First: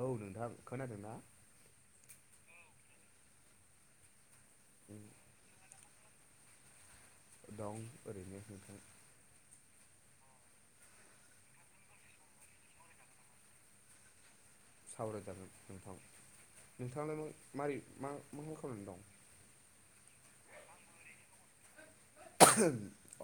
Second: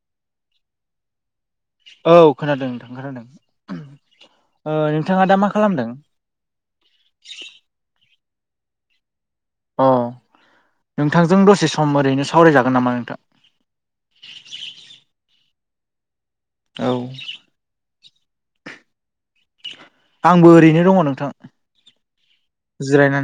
औ नोंथां खोनादोंना? औ खोनादों नोंथां खोनादों ओ नोंथाङा दा मा खालामदों? दां ओरैनो नोंथां अ नोंथांजों दसे सम ओरैनो सावरायजागोन नामा नोंथां। सावराय जागोन नोंथां औ नोंथाङानो मारै मा मा खालामनानै दं? आंबो ओरैनो दङ नोंथां।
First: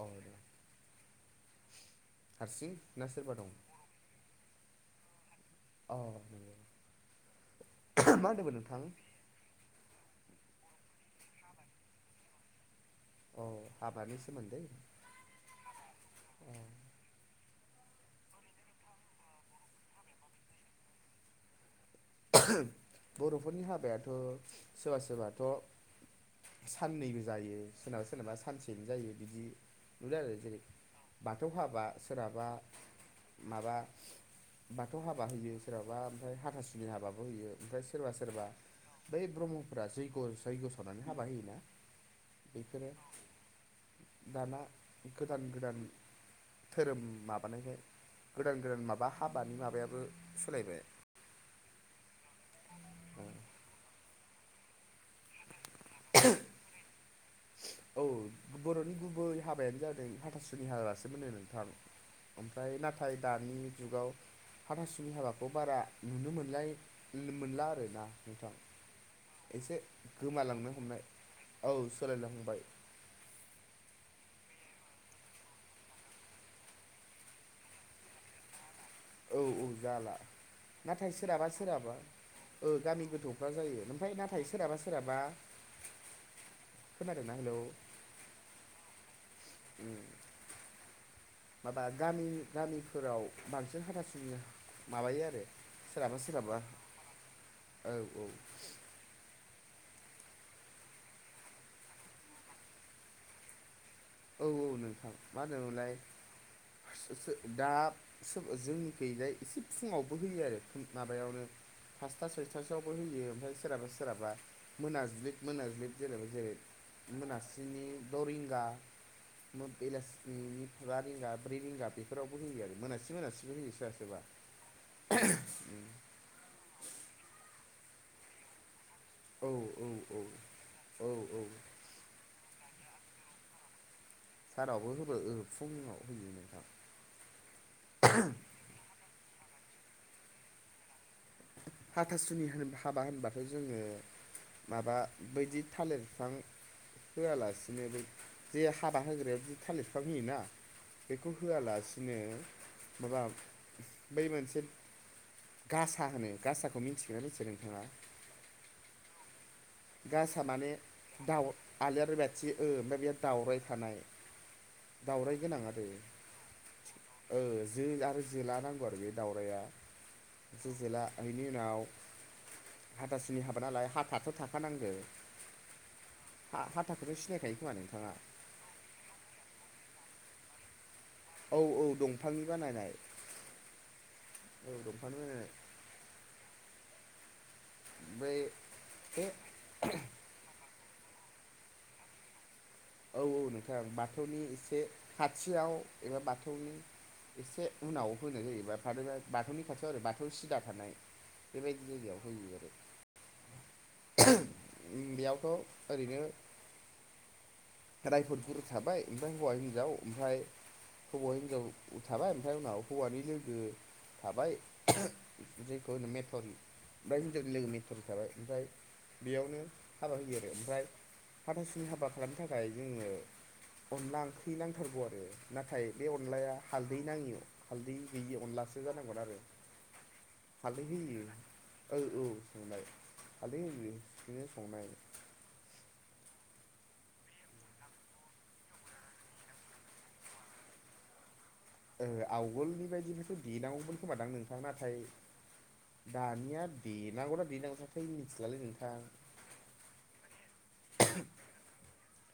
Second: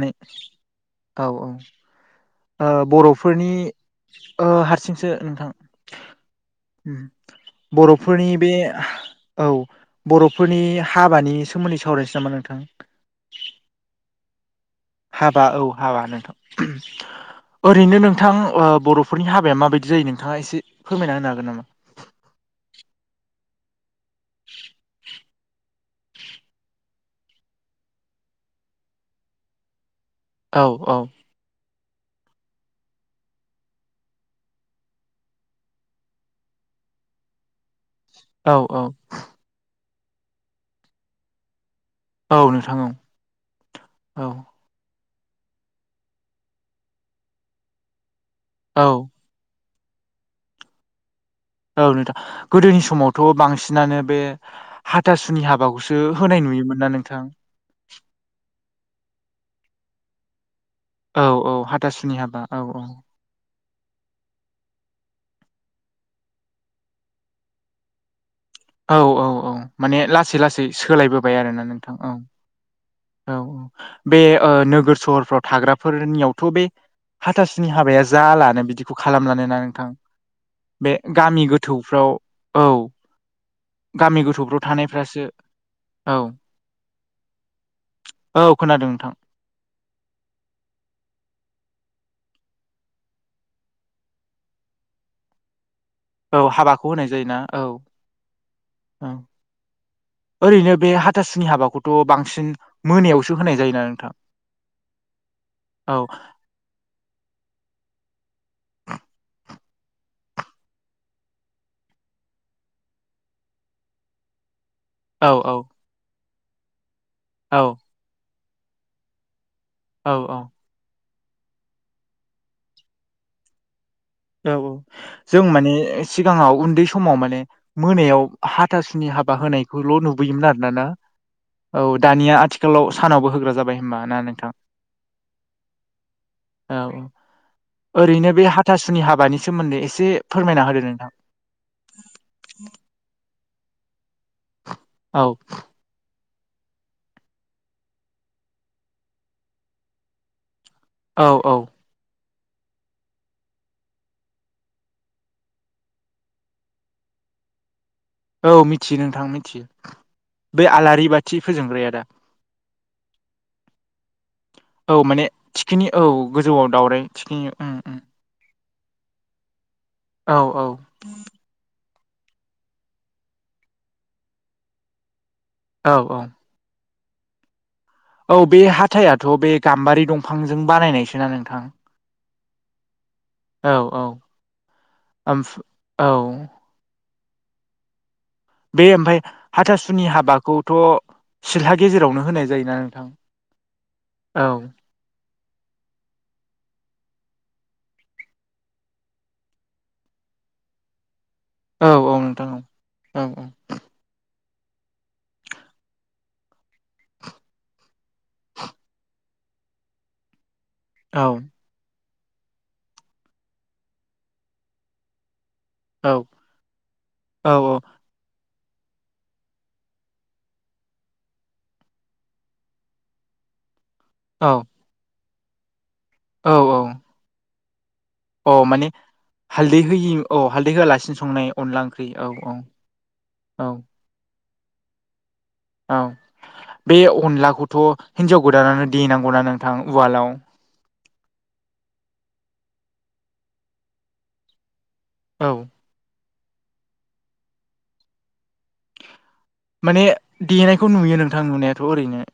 अ दे औ औ। ओ हारसिं ना सोरबा बर'फोरनि दं ओ हारसिंसो अ नंगौ नोंथां। बर'फोरनि मा होनदोंमोन नोंथां बे- औ बर'फोरनि हाबानि सोमोन्दै सावरायनोसै नामा नोंथां? अ हाबानि सोमोन्दै- हाबा औ हाबा अ नोंथां। ओरैनो नोंथां बर'फोरनि हाबाया माबायदि जायो नोंथाङा एसे फोरमायना होनो हागोन नामा? बर'फोरनि हाबायाथ' सोरबा सोरबाथ' साननैबो जायो सोरनाबा सोरनाबा सानसेनो जायो बिदि नुदों आरो औ जेरै- औ बाथौ हाबा सोरहाबा माबा बाथौ हाबा होयो सोरहाबा ओमफ्राय हाथा सुनि- मिहाबाबो होयो ओमफ्राय सोरबा सोरबा औ औ बै ब्रह्मफोरा जैग' जैग्य' सावनानै हाबा होयोना औ नोंथां बेफोरो औ औ दाना गोदान गोदान धोरोम माबानायखाय गोदान गोदान औ माबा। हाबानि माबायाबो सोलायबाय औ नोंथां गोदोनि समावथ' बांसिनानो बे हाथासुनि हाबाखौसो होनाय नुयोमोन ना नोंथां औ बर'नि गुबै हाबायानो जादों हाथासुनि हाबासो। औ मोनो औ नोंथां हाथासुनि हाबा औ ओमफ्राय नाथाय दानि जुगाव हाथासुनि हाबाखौ बारा नुनो मोनलाय मोनला आरोना नोंथां। औ औ औ एसे माने लासै लासै गोमालांनो हमनाय सोलायबोबाय आरोना औ नोंथां सोलायलांहांबाय। औ औ बे ओ नोगोर सहरफ्राव थाग्राफोरनियावथ' बे हाथासुनि हाबाया जालानो बिदि औ औ जाला बे नाथाय गामि सोरहाबा सोरहाबा गोथौफ्राव औ गामि गोथौफ्रा जायो ओमफ्राय गामि नाथाय गोथौफ्राव सोरहाबा सोरहाबा थानायफ्रासो औ खोनादों ना हेलौ? औ खोनादों नोंथां। उम माबा गामि गामिफोराव बांसिन हाथासुनो माबायो आरो। सोरहाबा औ सोरहाबा हाबाखौ होनाय जायोना औ औ। ओरैनो बे हाथासुनि हाबाखौथ' बांसिन मोनायावसो होनाय जायोना नोंथां। औ औ नोंथां मा होनोमोनलाय औ दा जोंनि खैजाय एसे फुङावबो होयो आरो माबायावनो फासथा सयथासोआवबो होयो ओमफ्राय सोरहाबा सोराबा औ मोनाज्लिब औ मोनाज्लिब जेनेबा जेरै औ मोनासनि दरिंगा औ बेलासिनि बा रिंगा ब्रै रिंगा बेफोरावबो होयो आरो मोनासि मोनासेबो होयो सोरो सोरबा औ औ जों माने सिगाङाव उन्दै समाव माने मोनायाव हाथासुनि हाब बा औ औ होनायखौल' औ नुबोयोमोन आरो न ना औ दानिया आथिल आथिखालाव सानावबो होग्रा जाबाय होनबा ना नोंथां। सारावबो होब ओ फुङाव होयो नोंथां। औ। ओरैनो बे हाथासुनि हाबानि सोमोन्दै एसे फोरमायना होदो नोंथां। हाथासुनि हाबा होनबथाय' जोङो माबा औ बायदि थालिर बिफां होआलासिनो बे जे हाबा होग्रायाव बिदि थालिर बिफां होयोना औ बेखौ औ होआलासिनो माबा बै मोनसे गा सा होनो गासाखौ मिथिगोनना मिथिया नोंथाङा? औ मिथियो नोंथां मिथियो। गासा बे माने आलारि बाथि दउ फोजोंग्राया दा आलारि बाथि ओमफ्राय बेयो दावराय थानाय औ माने दउराइ गोनां आरो थिखिनि औ गोजौआव दावराय ओ थिखिनि उम जो उम आरो जोला नांगौ आरो बे दावराइ आ औ औ जो जोला बेनि उनाव हाथासुनि हाबा नालाय हाथायाथ' थाखा नांगो। औ औ हा-हाथाखौथ' सिनायखायो खोमा नोंथाङा? औ बे हाथायाथ' बे गाम्बारि दंफांजों बानायनायसो। औ औ दंफांनि बानायनाय औ औ औ दंफांनि बानायनाय ओम औ। बे बे ओमफ्राय हाथासुनि हाबाखौथ' सिलहा गेजेरावनो होनाय जायोना? औ औ नोंथां बाथौनि औ एसे खाथियाव एबा बाथौनि एसे उनाव होनाय जायोबा बाथौनि खाथियाव आरो बाथौ सिदा थानाय बेबायदि औ औ जायगायाव होयो नोंथां आरो औ बेयावथ' ओरैनो रायफोद गुरु थाबाय ओमफ्राय हौवा हिनजाव ओमफ्राय औ हौवा हिनजाव थाबाय ओमफ्राय उनाव हौवानि लोगो थाबाय। जेखौ होनो औ मेथर ओमफ्राय औ हिन्जावनि लोगो मेथर थाबाय ओमफ्राय बेयावनो हाबा होयो आरो ओमफ्राय फाथासुनि हाबा खालामनो थाखाय ओमफ्राय जोंनो अनला औ ओंख्रि नांथारगौ आरो। नाथाय बे अनलाया औ औ हालदै नाङियाव हालदै होयि अ अनलासो माने जानांगोन आरो हालदै होयि औ हालदै होआलासिनो होयै संनाय अनला औ ओंख्रि औ। संनाय हालदै औ होयो ओरैनो संनाय औ बे अनलाखौथ' हिनजाव गोदानानो देेनांगौना नोंथां उवालाव। आवगोलनि बायदिथ' देनांगौमोन खोमादां नोंथां नाथाय औ दानिया देनांगौना देनाङा मिथिलालै नोंथां? माने देनायखौ नुयो नोंथां नुनायाथ' ओरैनो।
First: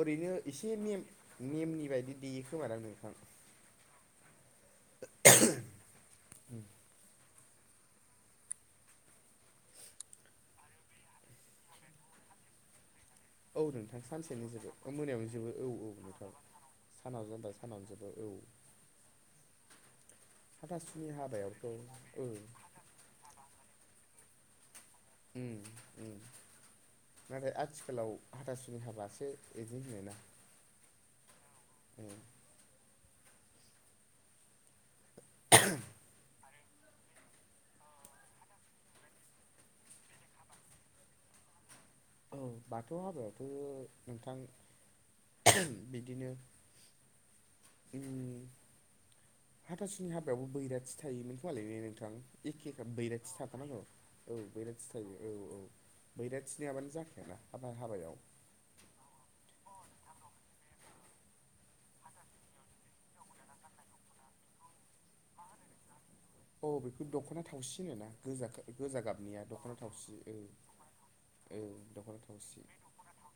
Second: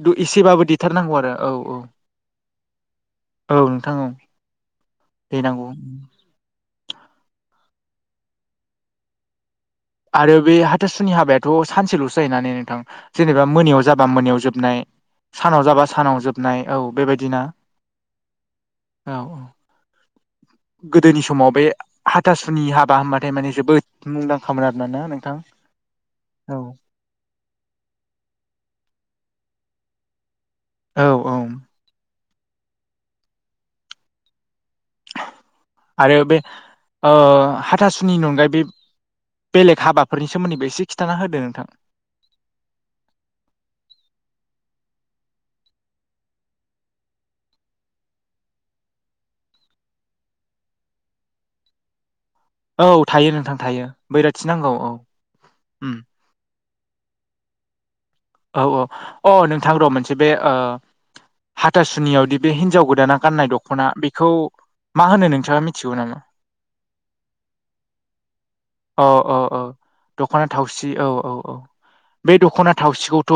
ओरैनो एसेबाबो एसे देथारनांगौ आरो औ औ नेमनि बायदि देयो खोमादां नोंथां? औ नोंथां औ देनांगौ। आरो बे हाथासुनि हाबायाथ' सानसेल'सो जायोना नोंथां? जेनेबा औ मोनायाव नोंथां जाबा मोनायाव सानसेनो जोबो जोबनाय औ मोनायावनो जोबो औ सानाव जाबा औ सानाव नोंथां जोबनाय औ सानाव बेबायदिनो। जाबा सानावनो जोबो औ। औ हाथासुनि गोदोनि समाव बे हाबायावथ' औ हाथासुनि हाबा होमबाथाय माने जोबोद मुंदांखामोन आरोना ना नों उम उम नाथाय आथिखालाव हाथासुनि हाबासो इदि होनोना। औ औ। [inaudible] आरो बे ओ हाथासुनिनि अनगायै बे बेलेग हाबाफोरनि सोमोन्दैबो एसे खिथाना होदो नोंथां? औ बाथौ हाबायाथ' नोंथां बिदिनो उम हाथासुनि हाबायावबो बैराथि थायोमोनखोमालै ना नोंथां? एखेखा औ थायो बैराथि नोंथां थाथारनांगौ थायो औ नांगौ बैराथि थायो औ औ उम बैराथि नोङाबानो जाखायाना हाबा हाबायाव औ ओ अ नोंथां र' मोनसे बे ओ हाथासुनियावदि बे हिन्जाव गोदाना गाननाय दख'ना बेखौ मा होनो नोंथाङा मिथिगौ नामा अ बेखौ दख'ना थावसि होनो ना गोजा गोजा अ अ गाबनिया अ दख'ना थावसि ओ दख'ना थावसि औ औ औ ओ दख'ना बे थावसि दख'ना थावसिखौथ'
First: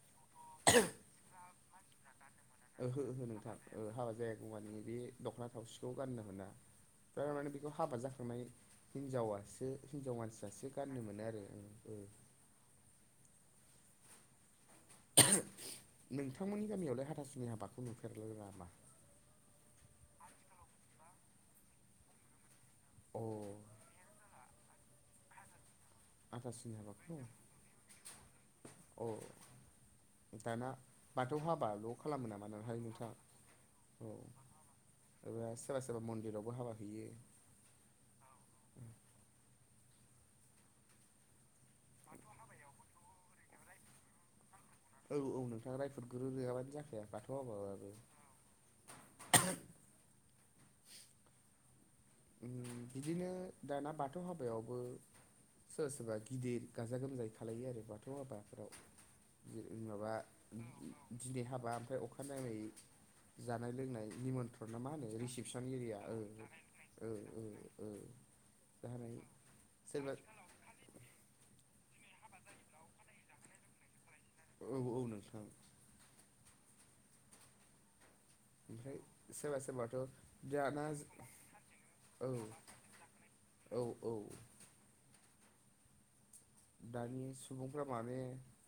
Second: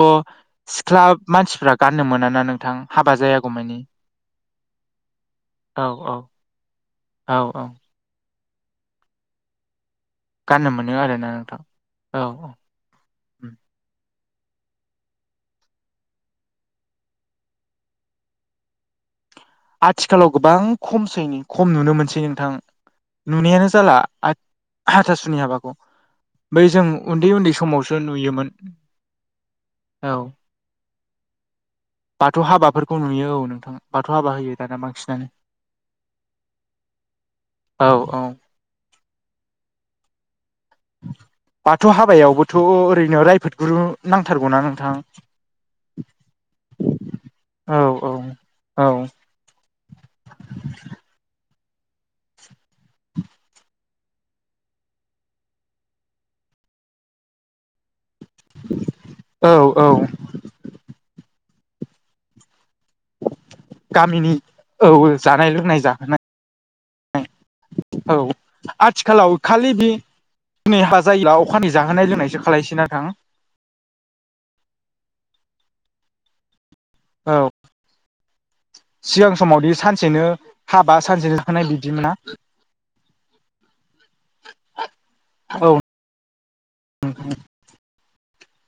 सिख्ला मानसिफ्रा गाननो मोना ना नों ओहो ओहो नोंथां ओह हाबा जायागौमानि बे दख'ना औ थावसिखौ औ गाननो मोना औ [unintelligible] मे औ बिखौ हाबा जाखांनाय हिनजावासो हिनजाव मान सासे गाननो मोनो आरो ओ ओ औ औ [unintelligible] नोंथांमोननि गामियावलाय हाथासुनि हाबाखौ नुफेर [unintelligible] आथिखालाव गोबां खमसै नै खम नुनो मोनसै नोंथां अ नुनायानो जाला आथ हाथासुनि हाबाखौ बै हाथासुनि जों हाबाखौ उन्दै उन्दै समावसो नुयोमोन अ औ दाना बाथौ हाबाल' खालामो बाथौ नामा नोहाय हाबाफोरखौ नोंथां नुयो औ नोंथां बाथौ औ हाबा होयो दाना बांसिनानो एबा सोरबा सोरबा मन्दिरावबो हाबा हैयो औ औ बाथौ हाबायावबोथ' ओरैनो रायफोदगुरु नांथारगौना नोंथां औ औ नोंथां रायफोदगुरु औ [unintelligible] औ औ उम बिदिनो दाना बाथौ हाबायावबो सोरबा सोरबा गिदिर गाजा गोमजायै खालायो आरो बाथौ हाबाफोराव औ औ माबा दिनै हाबा ओमफ्राय अखानाङै जानाय लोंनाय गामिनि निमन्थ्रन ना औ मा होनो जानाय रिसिपसन लोंनाय एरिया ओ जाहोनाय ओ ओ ओ औ जाहोनाय आथिखालाव खालि बे सोरबा [unintelligible] औ औ नोंथां औ ओमफ्राय सिगां सोरबा समावदि सोरबाथ' सानसेनो दाना हाबा सानसेनो थांनाय बिदि औ [unintelligible] औ औ औ दानि सुबुंफ्रा माने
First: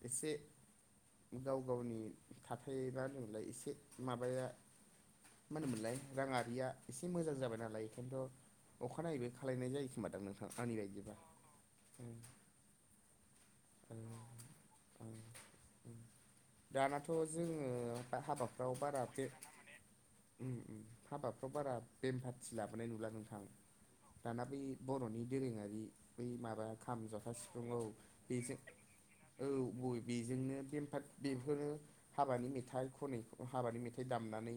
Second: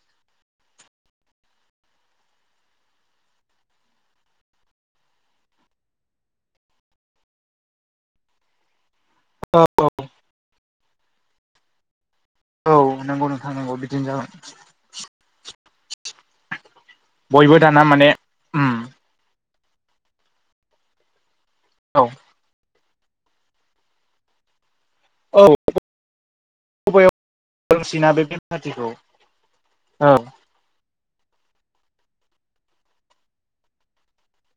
एसे गाव गावनि थथाय [unintelligible] एसे माबाया मा होनोमोनलाय राङारिया एसे मोजां जाबाय नालाय खिन्थु अखानायैबो औ खालायनाय औ जायोखोमा दां नोंथां आंनि बायदिबा औ नोंगौ नोंथां नोंगौ बिदिनो जागोन दानाथ' बयबो जोङो दाना माने बा हाबा फ्राव उम बारा बे उम उम हाबाफ्राव बारा औ बेम फाथि ला बोनाय नुला नोंथां दाना बै बर'नि औ दोरोङारि बै माबा खाम बबेयाव जथा सि फुं औ रोंसैना बे बेम बेजों पार्टिखौ औ बय औ बेजोंनो बेमफा बेफोरो हाबानि मेथाइ खनै हाबानि मेथाइ दामनानै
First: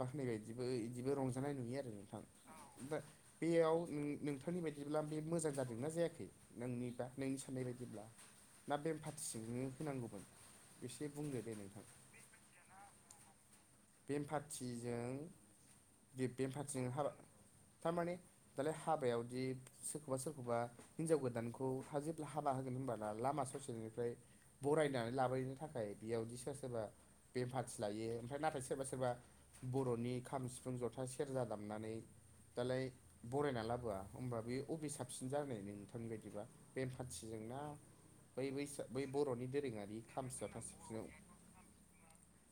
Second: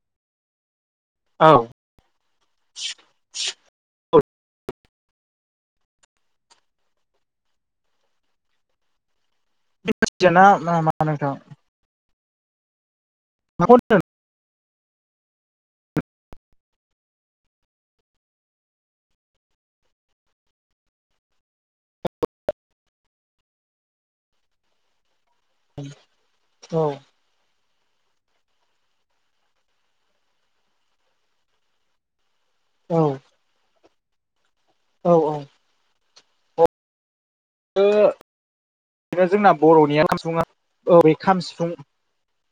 बाखनाय बायदिबो बिदिबो औ रंजानाय नुयो आरो नोंथां दा बेयाव नों औ नोंथांनि बायदिब्ला बे मोजां जादोंना जायाखै नोंनि दा नोंनि साननाय बायदिब्ला ना बेम पार्थि सिजोंनोनो होनांगौमोन मिथियाना मा मा बेसे नोंथां बुंदो दे नोंथां माखौ होनदों बेमफारटिजों ग बेमफारथिजों हाब थारमाने दालाय हाबायावदि सोरखौबा सोरखौबा हिनजाव गोदानखौ हा जेब्ला हाबा होगोन होनब लामा ससेनिफ्राय बरायनानै लाबायनो नि थाखाय बेयावदि सोरब औ सोरबा बेमफारथि लायो ओमफ्राय नाथाय सोर सोरबा सोरबा बर'नि खाम सिफुं जथा सेरजा दामनानै दालाय औ बरायना लाबोआ होमबा बे बबे औ साबसिन औ जाय नोंथांनि बायदिबा बेन पार्टिजोंना ओरैनो ब बै बर'नि जोंना दोरोङारि बर'निया खाम [unintelligible] सिफुङा साफा औ ससिनाव बे खाम सिफुं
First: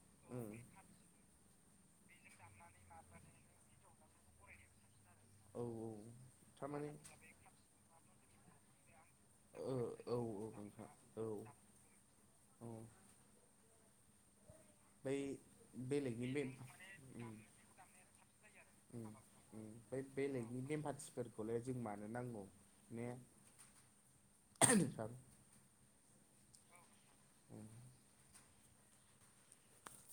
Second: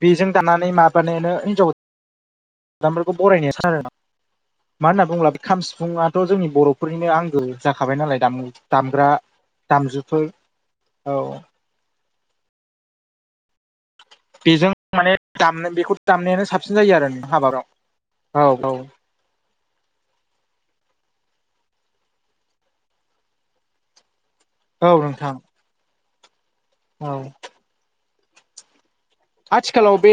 बेजों दानानै मा मान हिनजावामफोरखौ बरायनाय सान आरो [unintelligible] मा होनना बुङोब्ला खाम औ सिफुाथ' जोंनि थारमाने बर'फोरनिनो आंगो जाखाबाय नालाय दाम दामग्रा ओ औ दामजुफोर औ नोंथां औ औ बेजों माने बै दामनाय बेखौ बेलेगनि दामनायानो बेम साबसिन जायो आरो न हाबादाव औ औ बे बेलेगनि नेमपाथिफोरखौलाय जों मानो नांगौ ने औ नोंथां औ उ आथिखालाव बे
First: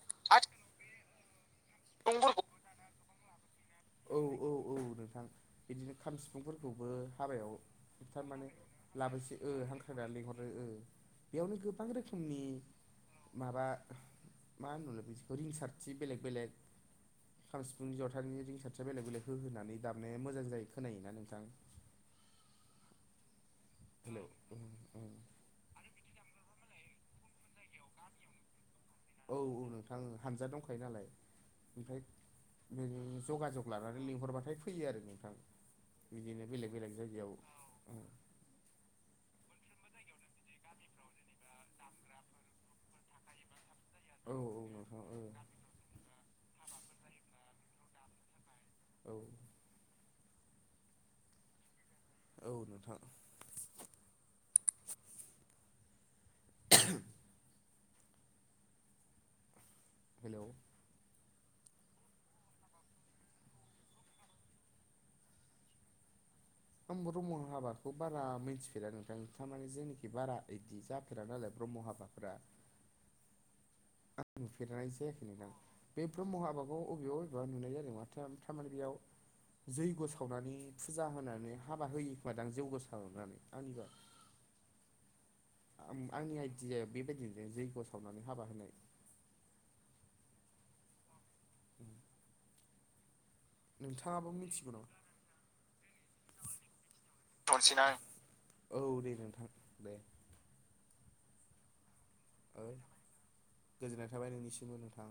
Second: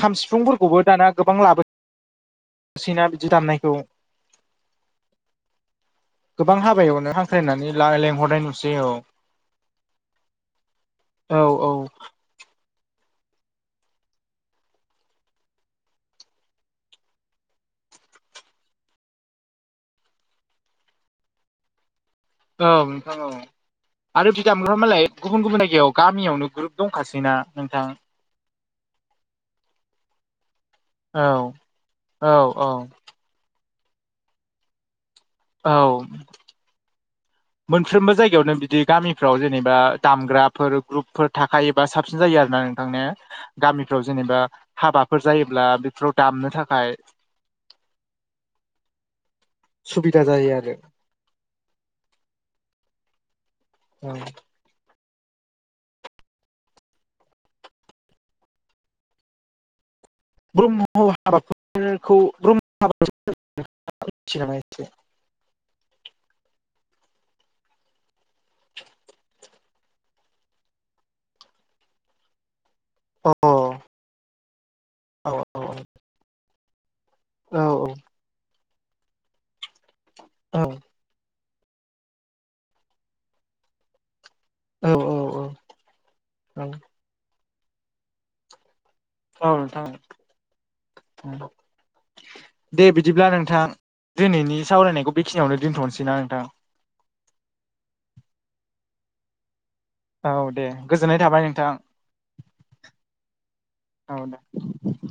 खाम सिफुंफोरखौबो दाना गोबां लाबो नबो [unintelligible] नसैना बिदि दाननायखौ औ औ औ नोंथां बिदिनो खाम गोबां सिफुंफोरखौबो हाबायावनो हाबायाव हांख्रायनानै ला होबथार लेंहरनाय मानो नुसै औ लाबोसै ओ हांख्रायनानै लिंहरो औ औ आंनि माबा मा होनलाय बि रिंसारथि बेलेग बेलेग खाम सिफुं जथानि रिंसार। फिसा बेलेग बेलेग हो होनानै दामनाया मोजां जायो खोनायोना नोंथां। औ नोंथां औ हेलौ आरो फदामोनगा मालाय गुबुन गुबुन जायगायाव गामियावनो ग्रुप दंखासै नना नोंथां औ औ नोंथां हामजा दंखायो नालाय औ ओमफ्राय औ औ जग जग लानानै लिंहरबाथाय फैयो आरो नोंथां औ बिदिनो बेलेग बेलेग जायगायाव मोनफ्रोमबो जायगायावनो बि बिदि गामिफ्राव जेनेबा दामग्राफोर ग्रुपफोर थाखायोबा साबसिन जायो आरो ना नोंथांनिया गामिफ्राव औ जेनेबा नोंथां औ हाबाफोर जायोब्ला बेफोराव दामनो थाखाय औ सुबिदा जायो आरो औ नोंथां उ [inaudible] हेल' ब्र्म हाबाफोरखौ ब्र्माब मिथि नामा एसे [unintelligible] आं ब्रह्म हाबाखौ बारा मिथिफेरा नोंथां नोंमाने जेनाखि बारा बिदि जा फ नालाय ब्रह्म हाबाफफोरा अ अ नुफेरनाय जायाखै नोंथां बे ब्रह्म हाबाखौ बबेबा बबेबा नुनाय औ जादों माथो थारमाने बेयाव जैग' सावनानै। औ फुजा होनानै हाबा होयोखोमा दां जौग' सारनानै आंनिबा। औ औ आंनि औ आइडियाया बेबायदिनो जैग्य' सावनानै हाबा होनाय। औ नोंथां। [inaudible] दे बिदिब्ला नोंथां नोंथाङाबो दिनैनि मिथिगौ नामा सावरायनायखौ बेखिनियावनो दोनथ'नोसै ना नोंथां। थनसैना औ दे दे नोंथां दे। औ दे गोजोननाय थाबाय नोंथां। ओइ गोजोननाय औ दे थाबाय नोंनिसिमबो नोंथां।